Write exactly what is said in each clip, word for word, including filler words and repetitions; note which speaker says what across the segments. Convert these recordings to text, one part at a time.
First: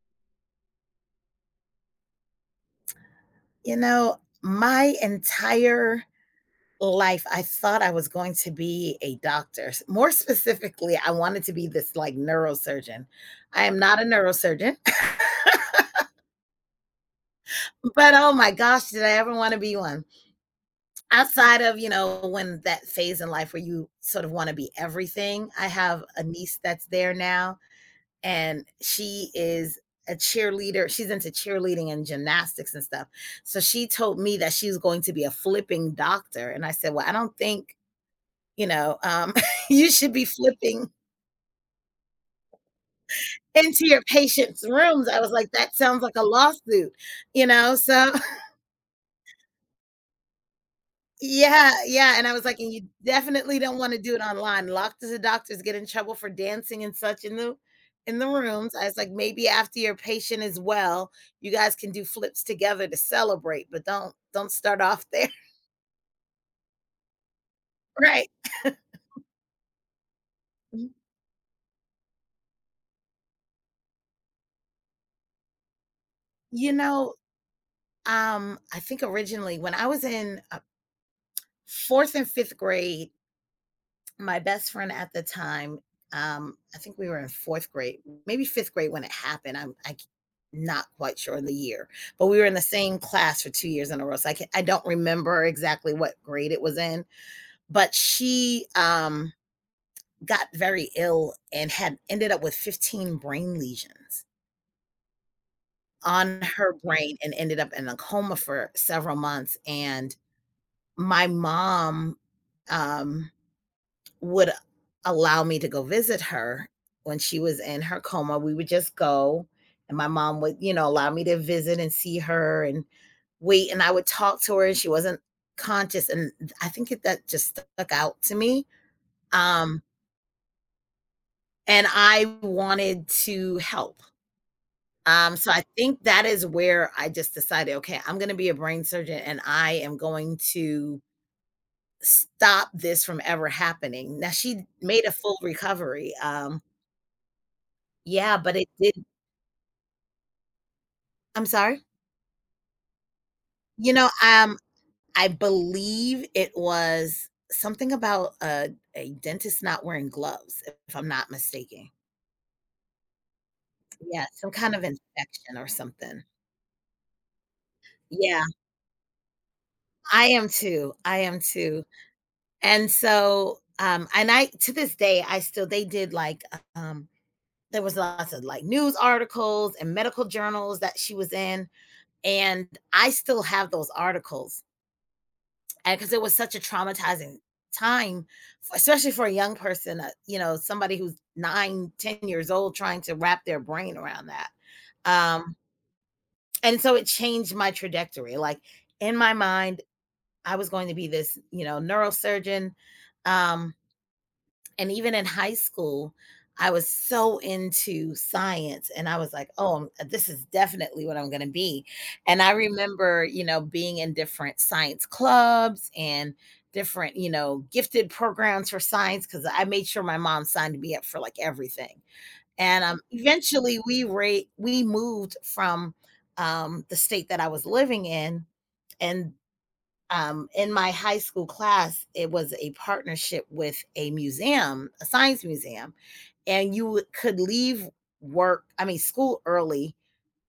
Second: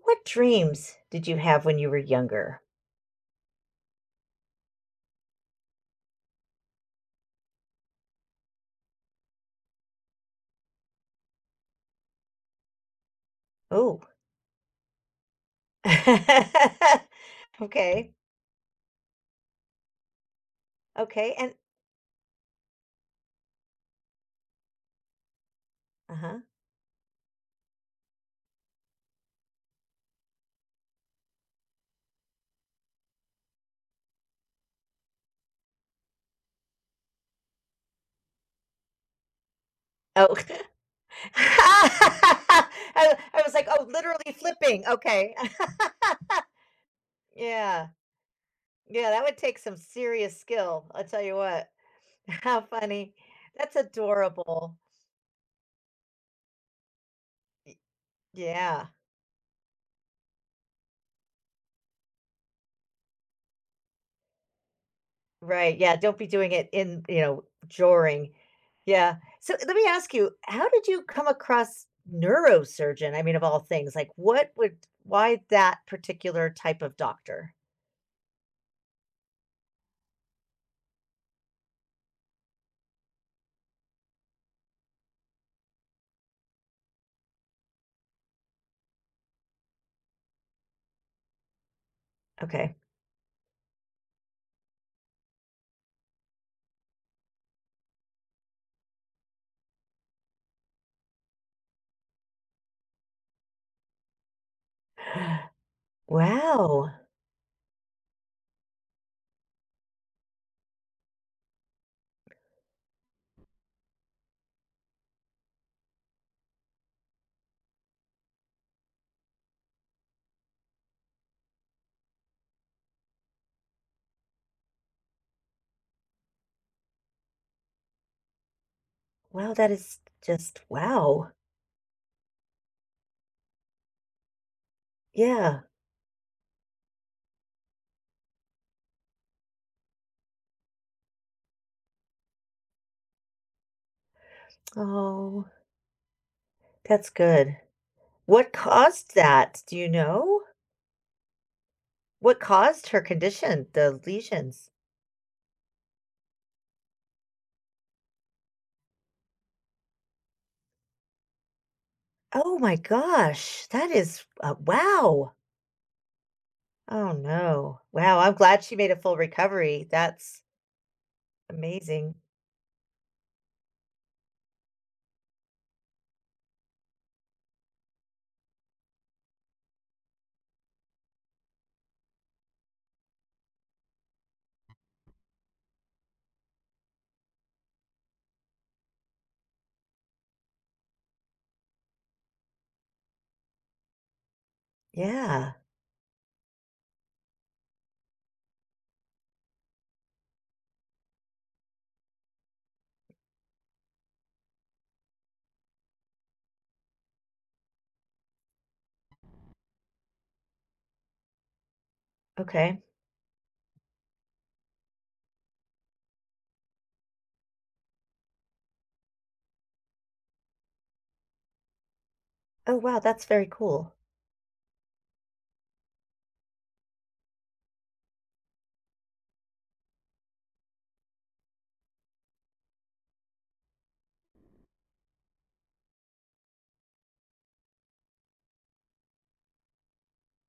Speaker 1: What dreams did you have when you were younger?
Speaker 2: You know, my entire life, I thought I was going to be a doctor. S- More specifically, I wanted to be this like neurosurgeon. I am
Speaker 1: Oh.
Speaker 2: not a neurosurgeon,
Speaker 1: Okay,
Speaker 2: but oh my gosh, did I ever want to be one?
Speaker 1: okay, and
Speaker 2: Outside of, you know, when that phase in life where you sort of want to be everything, I have a
Speaker 1: Uh-huh.
Speaker 2: niece that's there now, and she is a cheerleader. She's into cheerleading and gymnastics and stuff. So she told me that she was going to be a flipping doctor. And I said, "Well, I don't think, you know, um, you should be
Speaker 1: Oh.
Speaker 2: flipping
Speaker 1: I I was like, "Oh,
Speaker 2: into your
Speaker 1: literally
Speaker 2: patients'
Speaker 1: flipping."
Speaker 2: rooms." I was
Speaker 1: Okay.
Speaker 2: like, "That sounds like a lawsuit, you know?"
Speaker 1: Yeah.
Speaker 2: So,
Speaker 1: Yeah, that would take some serious skill, I'll tell you what.
Speaker 2: yeah, yeah, and I was like,
Speaker 1: How
Speaker 2: "And you
Speaker 1: funny.
Speaker 2: definitely
Speaker 1: That's
Speaker 2: don't wanna do it online.
Speaker 1: adorable.
Speaker 2: Lots of doctors get in trouble for dancing and such in the
Speaker 1: Y
Speaker 2: in the rooms." I
Speaker 1: Yeah.
Speaker 2: was like, "Maybe after your patient is well, you guys can do flips together to celebrate, but don't don't start off there."
Speaker 1: Right, yeah, don't be doing it in, you know,
Speaker 2: Right.
Speaker 1: joring. Yeah. So let me ask you, how did
Speaker 2: Y
Speaker 1: you come across neurosurgeon? I mean, of all things, like what would, why that particular
Speaker 2: you
Speaker 1: type of
Speaker 2: know,
Speaker 1: doctor?
Speaker 2: um, I think originally when I was in, uh, fourth and fifth grade, my best friend at the time, um, I think we were in fourth grade, maybe fifth grade when it happened. I'm I c- not quite sure the year, but we were in the
Speaker 1: Okay.
Speaker 2: same class for two years in a row. So I can, I don't remember exactly what grade it was in, but she um, got very ill and had ended up with fifteen brain lesions on her
Speaker 1: Wow.
Speaker 2: brain and ended up in a coma for several months. And my mom, um, would allow me to go visit her when she was in her coma. We would just go, and my mom would, you know, allow me to visit and see her and wait. And I would talk to her, and she wasn't conscious. And I think it, that just stuck out to me.
Speaker 1: Wow. That
Speaker 2: Um,
Speaker 1: is just wow.
Speaker 2: and I wanted to help. Um, so
Speaker 1: Yeah.
Speaker 2: I think that is where I just decided, "Okay, I'm going to be a brain surgeon, and I am going to stop this from ever happening." Now she made a full
Speaker 1: Oh,
Speaker 2: recovery. Um,
Speaker 1: that's good.
Speaker 2: Yeah,
Speaker 1: What
Speaker 2: but it did.
Speaker 1: caused that? Do you know?
Speaker 2: I'm sorry?
Speaker 1: What caused her condition, the
Speaker 2: You know, um,
Speaker 1: lesions?
Speaker 2: I believe it was something about a a dentist not wearing gloves, if I'm not mistaken.
Speaker 1: Oh my gosh. That is,
Speaker 2: Yeah, some
Speaker 1: uh,
Speaker 2: kind of
Speaker 1: wow.
Speaker 2: infection or something.
Speaker 1: Oh no. Wow. I'm
Speaker 2: Yeah,
Speaker 1: glad she made a full recovery.
Speaker 2: I
Speaker 1: That's
Speaker 2: am too, I am too,
Speaker 1: amazing.
Speaker 2: and so, um, and I, to this day, I still they did, like, um there was lots of, like, news articles and medical journals that she was in, and I still have those articles. And because it was such a traumatizing time, especially for a young person, uh, you know somebody who's nine ten years old, trying to wrap their brain around that.
Speaker 1: Yeah,
Speaker 2: um and so it changed my trajectory, like, in my mind, I was going to be this you know neurosurgeon. um and even in high school, I was so into science, and I was like, "Oh, I'm this is definitely what I'm gonna be." And I
Speaker 1: okay.
Speaker 2: remember, you know, being in different science clubs and different, you know, gifted programs for science, because I made sure my mom signed me up for, like, everything.
Speaker 1: Oh,
Speaker 2: And, um,
Speaker 1: wow, that's very
Speaker 2: eventually
Speaker 1: cool.
Speaker 2: we ra we moved from, um, the state that I was living in, and um, in my high school class, it was a partnership with a museum, a science museum, and you would- could leave work, I mean, school early.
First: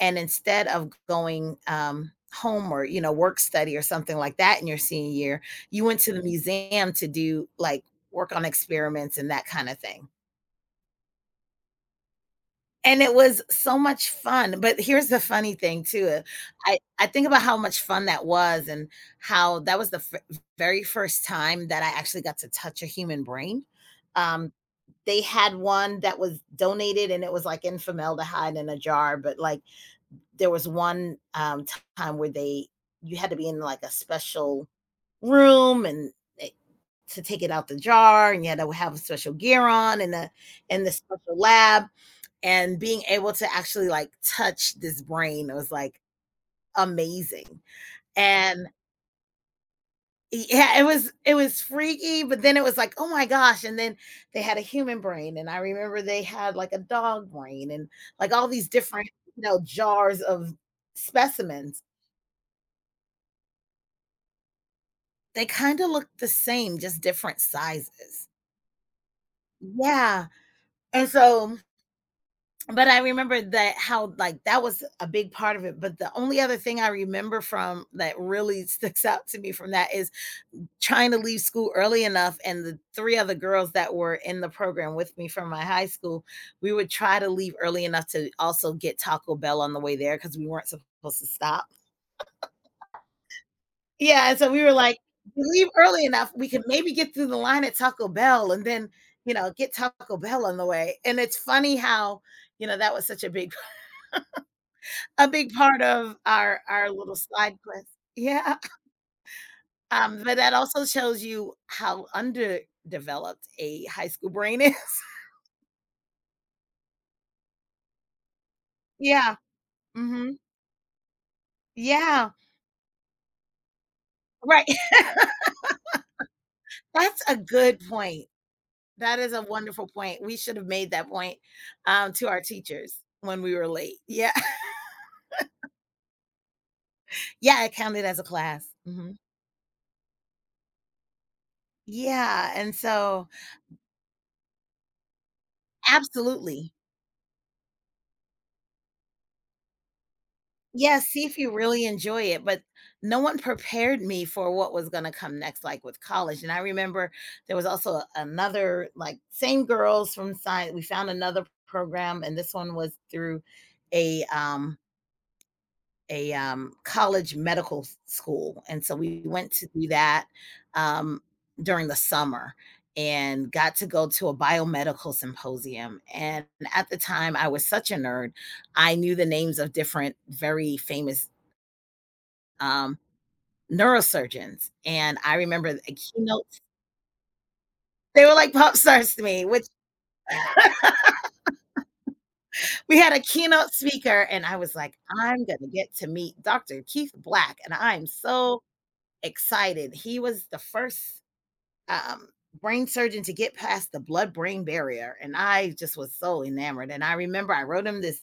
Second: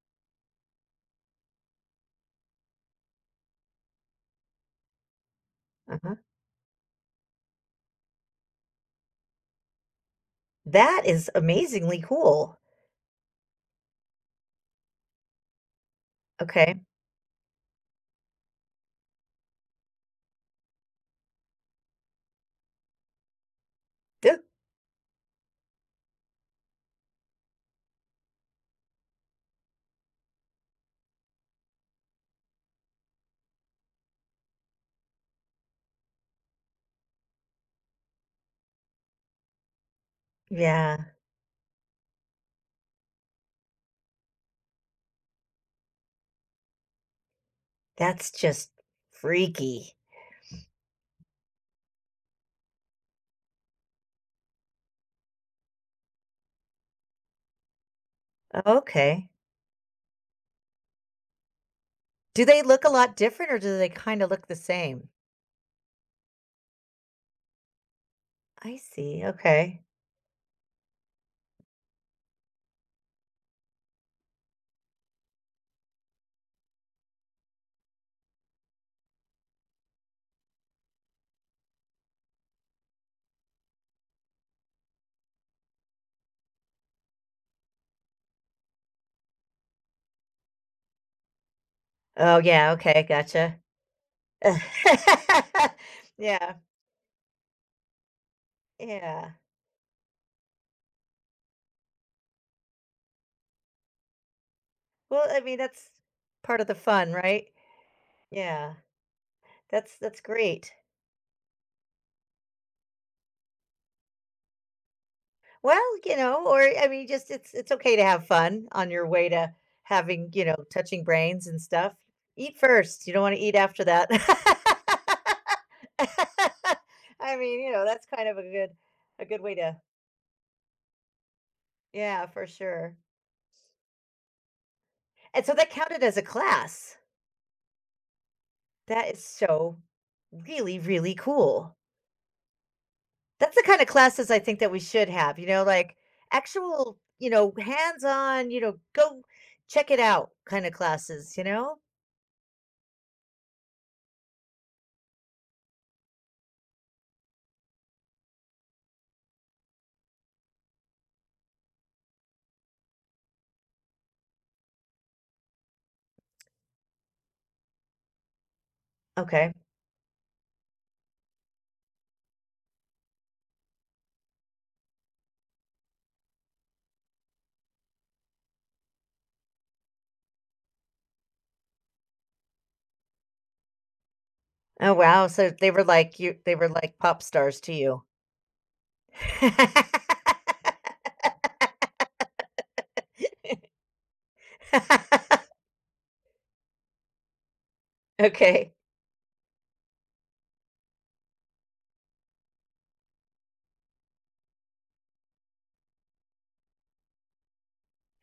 Speaker 2: And instead of going um, home or, you know, work study or something like that in your senior year, you went to
Speaker 1: Uh-huh.
Speaker 2: the museum to do like work on experiments and that kind of thing.
Speaker 1: That is amazingly cool.
Speaker 2: And it was so much fun, but here's the funny thing too. uh, I
Speaker 1: Okay.
Speaker 2: I think about how much fun that was and how that was the f very first time that I actually got to touch a human brain.
Speaker 1: Duh.
Speaker 2: Um, they had one that was donated, and it was, like, in formaldehyde in a jar, but, like, there was one, um, time where they you had to be in, like, a special room, and they to take it out the jar, and you had to have a special gear on, and a and the
Speaker 1: Yeah,
Speaker 2: special lab, and being able to actually like touch this brain was like amazing.
Speaker 1: that's
Speaker 2: And
Speaker 1: just freaky.
Speaker 2: yeah, it was it was freaky, but then it was like, "Oh my gosh." And then they had a human brain, and I remember they had like a dog brain, and like all these different,
Speaker 1: Okay.
Speaker 2: you know, jars of specimens.
Speaker 1: Do they look a lot different or do they kind of look the same?
Speaker 2: They kind of looked the same, just different sizes.
Speaker 1: I see. Okay.
Speaker 2: Yeah. And so but I remember that, how like that was a big part of it. But the only other thing I remember from that, really, sticks out to me from that is trying to leave school early enough. And the three other girls that were in the program with me from my high school, we would try to leave early enough to also get Taco Bell on the way there, because we weren't supposed to stop.
Speaker 1: Oh, yeah. Okay. Gotcha.
Speaker 2: Yeah. And so we were like, "We leave early enough, we
Speaker 1: Yeah.
Speaker 2: could maybe get through the line at Taco Bell, and then,
Speaker 1: Yeah.
Speaker 2: you know, get Taco Bell on the way." And it's funny how, you know, that was such a big
Speaker 1: Well,
Speaker 2: A
Speaker 1: I
Speaker 2: big
Speaker 1: mean,
Speaker 2: part
Speaker 1: that's
Speaker 2: of
Speaker 1: part
Speaker 2: our
Speaker 1: of the
Speaker 2: our
Speaker 1: fun,
Speaker 2: little
Speaker 1: right?
Speaker 2: side quest. Yeah,
Speaker 1: Yeah. That's
Speaker 2: um,
Speaker 1: that's
Speaker 2: but that
Speaker 1: great.
Speaker 2: also shows you how underdeveloped a high school brain is.
Speaker 1: Well, you know, or I mean, just it's it's okay to have fun on your way
Speaker 2: Yeah,
Speaker 1: to having,
Speaker 2: mhm.
Speaker 1: you know, touching brains and stuff.
Speaker 2: Yeah,
Speaker 1: Eat first. You don't want to eat after that.
Speaker 2: right. That's
Speaker 1: I
Speaker 2: a
Speaker 1: mean, you
Speaker 2: good
Speaker 1: know, that's
Speaker 2: point.
Speaker 1: kind of a good
Speaker 2: That
Speaker 1: a
Speaker 2: is
Speaker 1: good
Speaker 2: a
Speaker 1: way to
Speaker 2: wonderful point. We should have made that point, um,
Speaker 1: yeah,
Speaker 2: to our
Speaker 1: for sure.
Speaker 2: teachers when we were late. Yeah.
Speaker 1: And so that counted as a class.
Speaker 2: Yeah, it counted as a class.
Speaker 1: That
Speaker 2: Mhm.
Speaker 1: is so really, really cool.
Speaker 2: Yeah, and so,
Speaker 1: That's the kind of classes I think that we should have, you know, like
Speaker 2: absolutely.
Speaker 1: actual, you know, hands-on, you know, go check it out kind of
Speaker 2: Yeah, see
Speaker 1: classes,
Speaker 2: if
Speaker 1: you
Speaker 2: you
Speaker 1: know?
Speaker 2: really enjoy it, but no one prepared me for what was gonna come next, like, with college. And I remember there was also a- another, like, same girls from science, we found another program, and this one was through a, um a, um, college medical s school. And so we went
Speaker 1: Okay.
Speaker 2: to do that, um, during the summer, and got to go to a biomedical symposium. And at the time, I was such a nerd, I knew the names of different very famous um, neurosurgeons.
Speaker 1: Oh,
Speaker 2: And
Speaker 1: wow,
Speaker 2: I
Speaker 1: so
Speaker 2: remember
Speaker 1: they were
Speaker 2: a
Speaker 1: like you they
Speaker 2: keynote —
Speaker 1: were like pop stars to you.
Speaker 2: they were like pop stars to me — which, we had a keynote speaker, and I was like, "I'm gonna get to meet doctor Keith Black, and I'm so
Speaker 1: Okay.
Speaker 2: excited." He was the first um brain surgeon to get past the blood brain barrier. And I just was so enamored. And I remember I wrote him this —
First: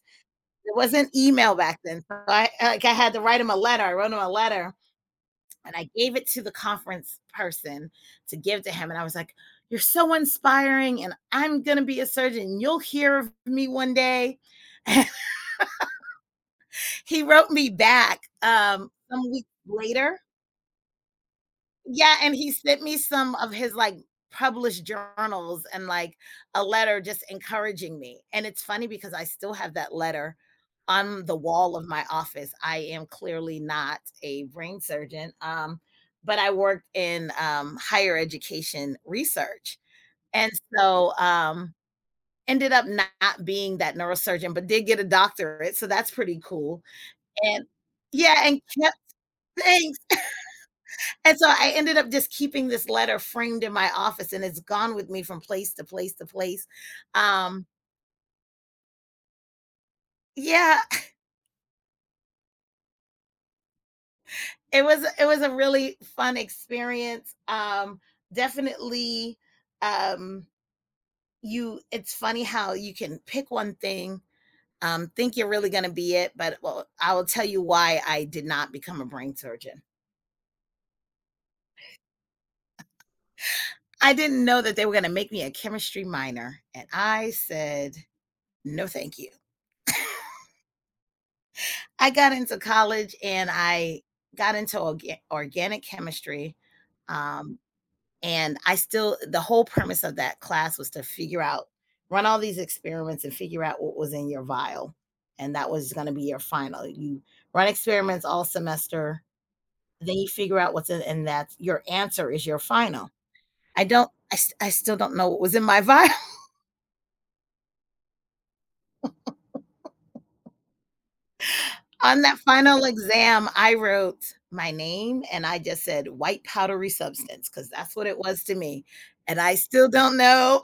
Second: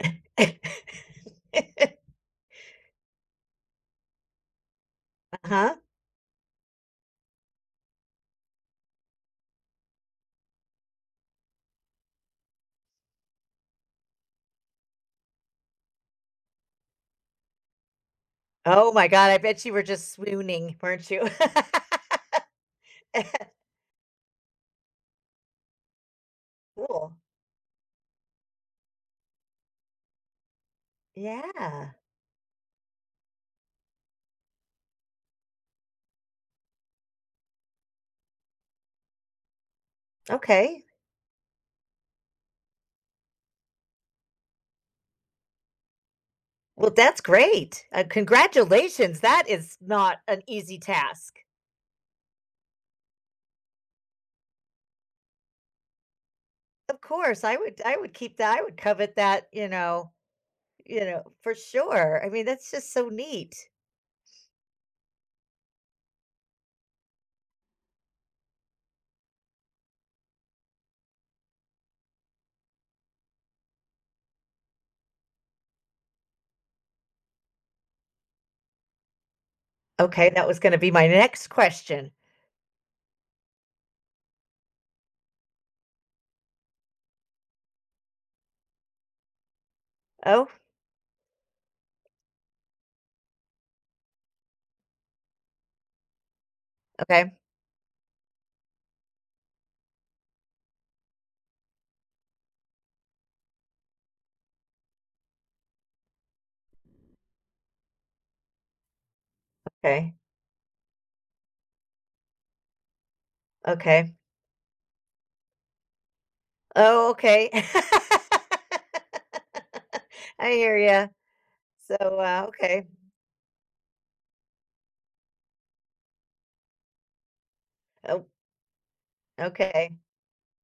Speaker 2: it wasn't email back then, so I like I had to write him a letter. I wrote him a letter, and
Speaker 1: Uh-huh.
Speaker 2: I gave it to the conference person to give to him. And I was like, "You're so inspiring, and I'm going to be a surgeon. You'll hear of me one day." He wrote me back, um,
Speaker 1: Oh my god,
Speaker 2: some
Speaker 1: I
Speaker 2: weeks
Speaker 1: bet you were just
Speaker 2: later.
Speaker 1: swooning, weren't you?
Speaker 2: Yeah, and he sent me some of his, like, published journals, and, like, a letter
Speaker 1: Cool.
Speaker 2: just encouraging me. And it's funny, because I still have that letter on the wall of
Speaker 1: Yeah.
Speaker 2: my office. I am clearly not a brain surgeon, um, but I worked in, um, higher education research, and
Speaker 1: Okay.
Speaker 2: so, um, ended up not being that neurosurgeon, but did get a doctorate, so that's pretty cool.
Speaker 1: Well, that's
Speaker 2: And
Speaker 1: great. Uh,
Speaker 2: yeah, and kept
Speaker 1: congratulations, that is
Speaker 2: saying,
Speaker 1: not an easy
Speaker 2: and
Speaker 1: task.
Speaker 2: so I ended up just keeping this letter framed in my office, and it's gone with me from place to place to place.
Speaker 1: Of course, I
Speaker 2: Um
Speaker 1: would I would keep that I would covet that, you know
Speaker 2: yeah,
Speaker 1: you know, for sure. I mean, that's just so neat.
Speaker 2: it was it was a really fun experience. Um definitely. um you It's funny how you can pick one thing, um think you're really going to be it. But, well, I will tell you why I did not become a brain surgeon.
Speaker 1: Okay, that was gonna be my next question.
Speaker 2: I didn't know that they were going to make me a chemistry minor, and I said no, thank you.
Speaker 1: Oh,
Speaker 2: I got into college, and I got into orga- organic chemistry.
Speaker 1: okay,
Speaker 2: Um, and I still, the whole premise of that class was to figure out, run all these experiments and figure out what was in your vial. And that was going to be your final. You run experiments all semester,
Speaker 1: okay,
Speaker 2: then you figure out what's in, and that's your answer, is your final. I don't,
Speaker 1: okay.
Speaker 2: I, st- I still don't know what was in my vial.
Speaker 1: Oh, okay. I hear ya. So,
Speaker 2: On that
Speaker 1: uh,
Speaker 2: final
Speaker 1: okay.
Speaker 2: exam, I wrote my name, and I just said white powdery substance, because that's what it
Speaker 1: Oh,
Speaker 2: was to me. And I still
Speaker 1: okay.
Speaker 2: don't know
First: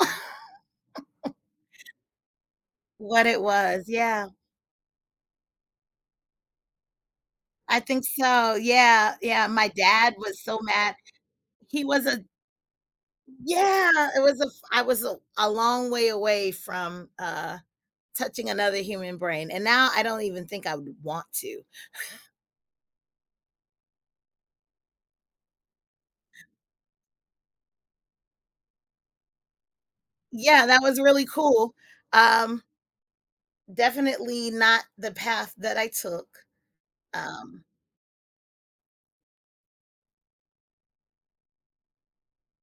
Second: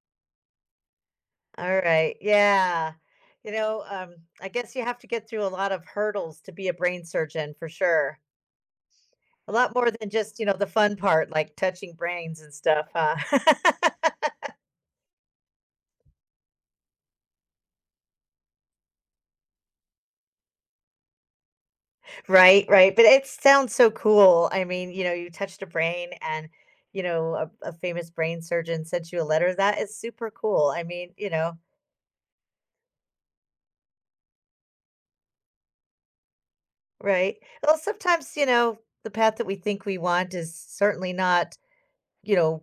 Speaker 1: All right. Yeah.
Speaker 2: what it
Speaker 1: You know,
Speaker 2: was.
Speaker 1: um,
Speaker 2: Yeah,
Speaker 1: I guess you have to get through a lot of hurdles to be a brain surgeon for
Speaker 2: I think
Speaker 1: sure.
Speaker 2: so. Yeah, yeah.
Speaker 1: A
Speaker 2: My
Speaker 1: lot more than
Speaker 2: dad
Speaker 1: just,
Speaker 2: was
Speaker 1: you know,
Speaker 2: so
Speaker 1: the fun
Speaker 2: mad.
Speaker 1: part, like
Speaker 2: He
Speaker 1: touching
Speaker 2: was a
Speaker 1: brains and stuff, huh?
Speaker 2: Yeah, it was a. I was a, a long way away from uh touching another human brain. And now I don't even think I would want to.
Speaker 1: Right, right, but it sounds so cool. I mean, you know, you touched a brain and, you know, a, a famous brain surgeon sent you a letter. That is super
Speaker 2: Yeah,
Speaker 1: cool. I
Speaker 2: that was
Speaker 1: mean,
Speaker 2: really
Speaker 1: you know,
Speaker 2: cool. Um Definitely not the path that I took.
Speaker 1: right.
Speaker 2: Um
Speaker 1: Well, sometimes, you know, the path that we think we want is certainly not, you know,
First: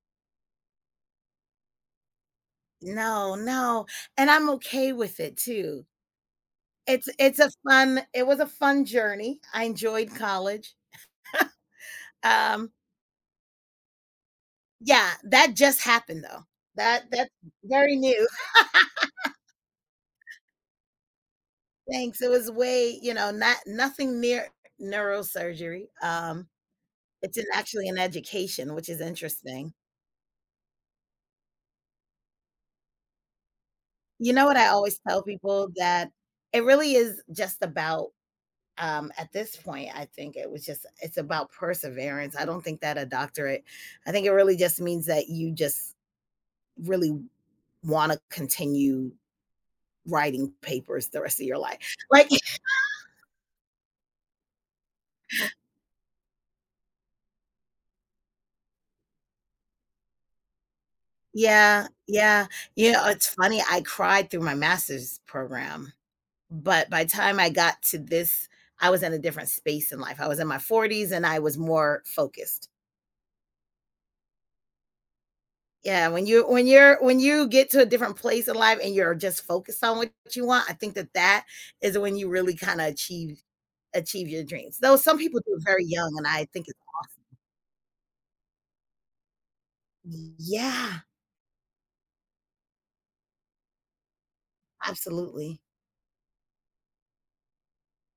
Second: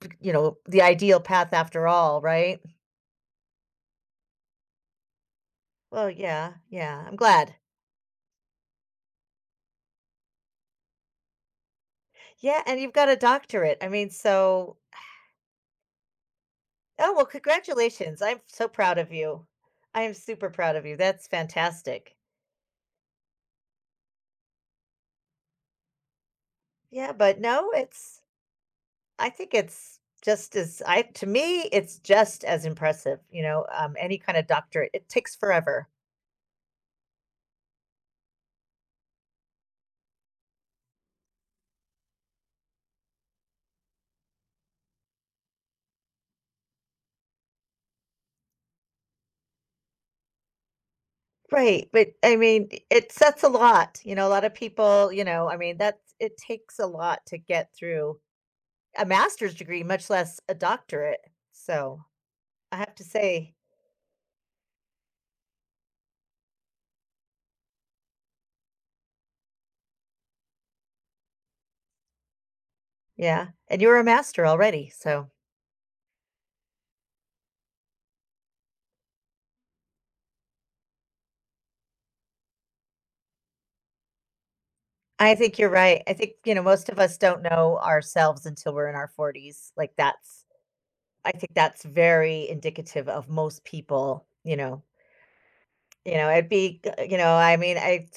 Speaker 1: b- you know, the ideal path after all, right?
Speaker 2: No, no, and I'm okay with it too.
Speaker 1: Well, yeah, yeah.
Speaker 2: It's
Speaker 1: I'm
Speaker 2: it's a
Speaker 1: glad.
Speaker 2: fun it was a fun journey. I enjoyed college.
Speaker 1: Yeah,
Speaker 2: Um,
Speaker 1: and you've got a doctorate. I mean, so
Speaker 2: yeah, that just happened though. That
Speaker 1: oh, well,
Speaker 2: that's very
Speaker 1: congratulations.
Speaker 2: new.
Speaker 1: I'm so proud of you. I am super proud of you. That's fantastic.
Speaker 2: Thanks. It was way, you know, not nothing near neurosurgery. Um,
Speaker 1: Yeah,
Speaker 2: it's
Speaker 1: but
Speaker 2: in
Speaker 1: no,
Speaker 2: actually an
Speaker 1: it's
Speaker 2: education, which is
Speaker 1: I think
Speaker 2: interesting.
Speaker 1: it's just as I to me, it's just as impressive, you know, um, any
Speaker 2: You
Speaker 1: kind
Speaker 2: know
Speaker 1: of
Speaker 2: what I
Speaker 1: doctorate.
Speaker 2: always
Speaker 1: It
Speaker 2: tell
Speaker 1: takes
Speaker 2: people,
Speaker 1: forever.
Speaker 2: that it really is just about, um, at this point, I think it was just it's about perseverance. I don't think that a doctorate, I think it really just means that you just really want to continue writing papers the rest of your life.
Speaker 1: Right, but
Speaker 2: Like,
Speaker 1: I mean, it sets a lot. You know, a lot of people, you know, I mean, that's it takes a lot to get through a master's degree, much less a doctorate.
Speaker 2: yeah,
Speaker 1: So
Speaker 2: yeah,
Speaker 1: I
Speaker 2: you
Speaker 1: have to
Speaker 2: know, it's
Speaker 1: say,
Speaker 2: funny. I cried through my master's program, but by the time I got to this, I was in a different space in life. I was in my forties, and I was more focused.
Speaker 1: yeah. And you're a master already. So
Speaker 2: Yeah, when you when you're when you get to a different place in life, and you're just focused on what you want, I think that that is when you really kinda achieve achieve your dreams. Though some
Speaker 1: I
Speaker 2: people do
Speaker 1: think
Speaker 2: it
Speaker 1: you're
Speaker 2: very
Speaker 1: right. I
Speaker 2: young, and
Speaker 1: think,
Speaker 2: I
Speaker 1: you know,
Speaker 2: think it's —
Speaker 1: most of us don't know ourselves until we're in our forties. Like that's
Speaker 2: yeah,
Speaker 1: I think that's very indicative of most people, you know.
Speaker 2: absolutely.
Speaker 1: You know, it'd be you know, I mean, I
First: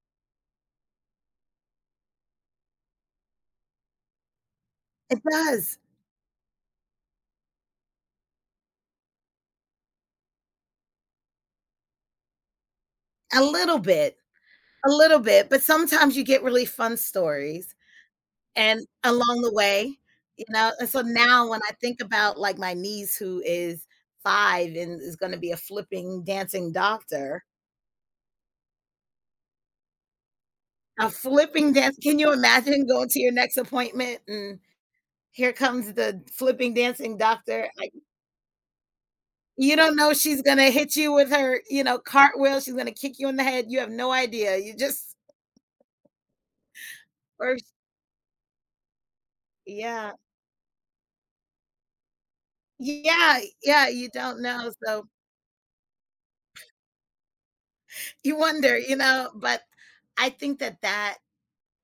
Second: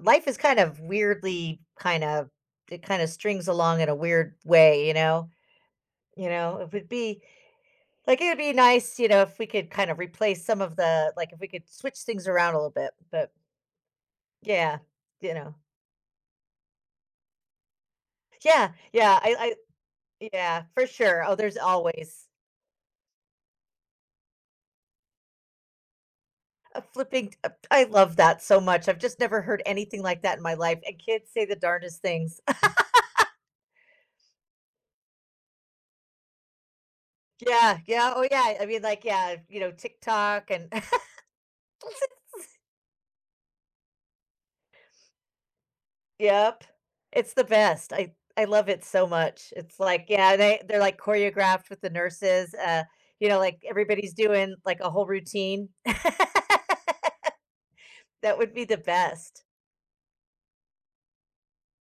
Speaker 1: life is kind of weirdly kind of it kinda strings along in a weird way, you
Speaker 2: It
Speaker 1: know?
Speaker 2: does,
Speaker 1: You know, it would be like, it would be nice, you know, if we could kind of replace some of the like, if we could switch things around a little bit, but
Speaker 2: a little bit,
Speaker 1: yeah,
Speaker 2: a little
Speaker 1: you
Speaker 2: bit,
Speaker 1: know.
Speaker 2: but sometimes you get really fun stories
Speaker 1: Yeah,
Speaker 2: and
Speaker 1: yeah,
Speaker 2: along the
Speaker 1: I
Speaker 2: way,
Speaker 1: I
Speaker 2: you
Speaker 1: yeah,
Speaker 2: know,
Speaker 1: for
Speaker 2: and so
Speaker 1: sure. Oh,
Speaker 2: now
Speaker 1: there's
Speaker 2: when I think
Speaker 1: always
Speaker 2: about, like, my niece who is five and is gonna be a flipping dancing
Speaker 1: a flipping
Speaker 2: doctor.
Speaker 1: I love that so much. I've just never heard anything like that in my life, and
Speaker 2: A
Speaker 1: kids say the
Speaker 2: flipping dance
Speaker 1: darndest
Speaker 2: Can you
Speaker 1: things.
Speaker 2: imagine going to your next appointment, and here comes the flipping dancing doctor,
Speaker 1: Yeah,
Speaker 2: like,
Speaker 1: yeah, oh yeah, I mean, like, yeah, you know,
Speaker 2: you don't know, she's
Speaker 1: TikTok
Speaker 2: gonna
Speaker 1: and
Speaker 2: hit you with her, you know, cartwheel, she's gonna kick you in the head, you have no idea, you just,
Speaker 1: Yep. It's the
Speaker 2: or
Speaker 1: best. I I love it so much. It's like,
Speaker 2: yeah.
Speaker 1: yeah, they they're like choreographed with the nurses, uh, you know,
Speaker 2: Yeah,
Speaker 1: like
Speaker 2: yeah, you
Speaker 1: everybody's
Speaker 2: don't
Speaker 1: doing
Speaker 2: know.
Speaker 1: like a whole
Speaker 2: So
Speaker 1: routine.
Speaker 2: you
Speaker 1: That would be the
Speaker 2: wonder, you know,
Speaker 1: best.
Speaker 2: but I think that that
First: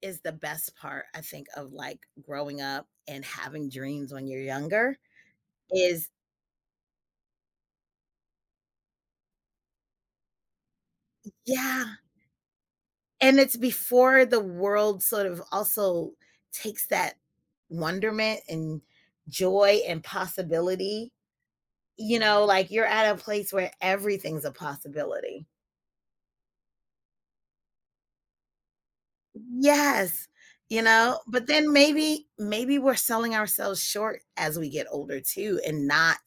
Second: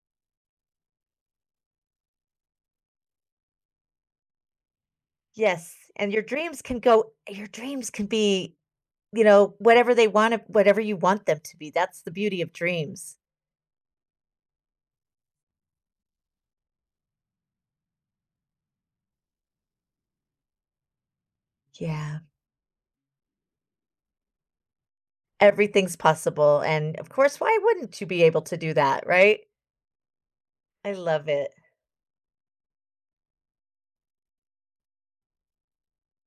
Speaker 2: is the best part, I think, of, like, growing up and having dreams when you're younger,
Speaker 1: Yes,
Speaker 2: is,
Speaker 1: and your dreams can go your dreams can be, you know, whatever they want to whatever you want them to be.
Speaker 2: yeah.
Speaker 1: That's the beauty of dreams.
Speaker 2: And it's before the world sort of also takes that wonderment and joy and possibility, you
Speaker 1: Yeah,
Speaker 2: know, like you're at a place where everything's a possibility.
Speaker 1: everything's possible, and of course, why wouldn't you be able to do that, right?
Speaker 2: Yes, you
Speaker 1: I
Speaker 2: know,
Speaker 1: love
Speaker 2: but
Speaker 1: it.
Speaker 2: then maybe maybe we're selling ourselves short as we get older too, and not,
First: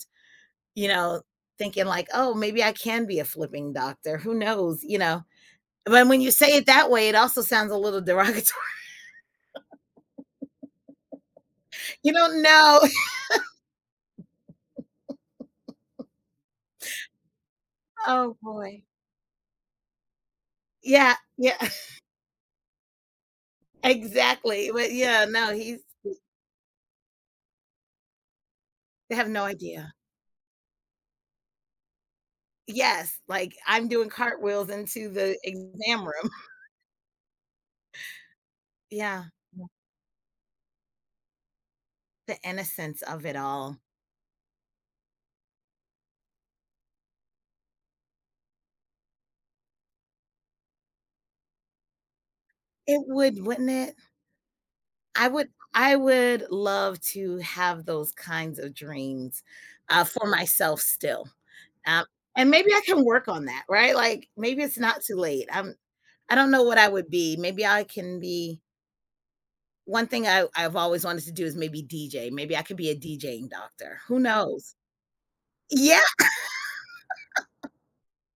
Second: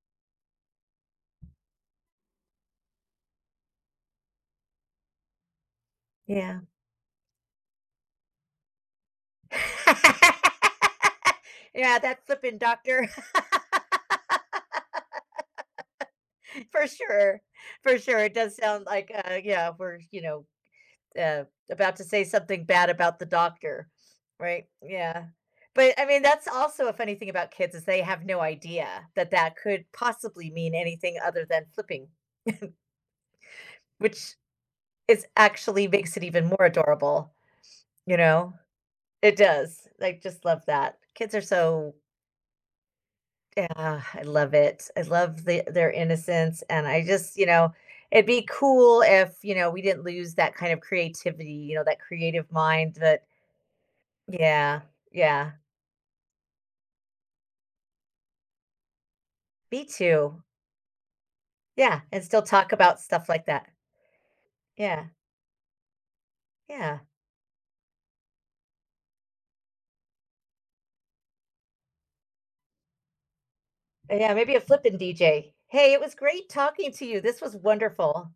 Speaker 2: you know, thinking like, "Oh, maybe I can be a flipping doctor. Who knows?" You know. But when you say
Speaker 1: Yeah.
Speaker 2: it that way, it also sounds a little derogatory.
Speaker 1: Yeah,
Speaker 2: You
Speaker 1: that
Speaker 2: don't
Speaker 1: flipping
Speaker 2: know.
Speaker 1: doctor. For sure, for sure, it
Speaker 2: Oh
Speaker 1: does sound
Speaker 2: boy.
Speaker 1: like, uh, yeah, we're, you know,
Speaker 2: Yeah,
Speaker 1: uh,
Speaker 2: yeah,
Speaker 1: about to say something bad about the doctor, right?
Speaker 2: exactly, but
Speaker 1: Yeah.
Speaker 2: yeah, no, he's
Speaker 1: But, I mean, that's also a funny thing about kids is they have no idea
Speaker 2: they have
Speaker 1: that
Speaker 2: no
Speaker 1: that could
Speaker 2: idea.
Speaker 1: possibly mean anything other than flipping,
Speaker 2: Yes, like, I'm doing
Speaker 1: which
Speaker 2: cartwheels into
Speaker 1: is
Speaker 2: the
Speaker 1: actually
Speaker 2: exam
Speaker 1: makes it
Speaker 2: room.
Speaker 1: even more adorable, you know?
Speaker 2: Yeah,
Speaker 1: It
Speaker 2: yeah,
Speaker 1: does. I just love that. Kids are so
Speaker 2: the innocence of it all.
Speaker 1: Yeah, I love it. I love the their innocence, and I just, you know, it'd be cool if, you know, we didn't lose that kind of creativity, you know, that creative mind
Speaker 2: It
Speaker 1: But
Speaker 2: would, wouldn't it?
Speaker 1: Yeah,
Speaker 2: I would
Speaker 1: yeah.
Speaker 2: I would love to have those kinds of dreams,
Speaker 1: Me
Speaker 2: uh, for
Speaker 1: too.
Speaker 2: myself still,
Speaker 1: Yeah,
Speaker 2: um,
Speaker 1: and still
Speaker 2: and
Speaker 1: talk
Speaker 2: maybe I
Speaker 1: about
Speaker 2: can work
Speaker 1: stuff like
Speaker 2: on that,
Speaker 1: that.
Speaker 2: right? Like, maybe it's not
Speaker 1: Yeah,
Speaker 2: too late. I'm I don't know what I
Speaker 1: yeah.
Speaker 2: would be. Maybe I can be. One thing I I've always wanted to do is maybe D J. Maybe I could be a DJing doctor. Who
Speaker 1: Yeah, maybe a
Speaker 2: knows?
Speaker 1: flippin' D J. Hey, it
Speaker 2: Yeah.
Speaker 1: was great talking to you. This was wonderful.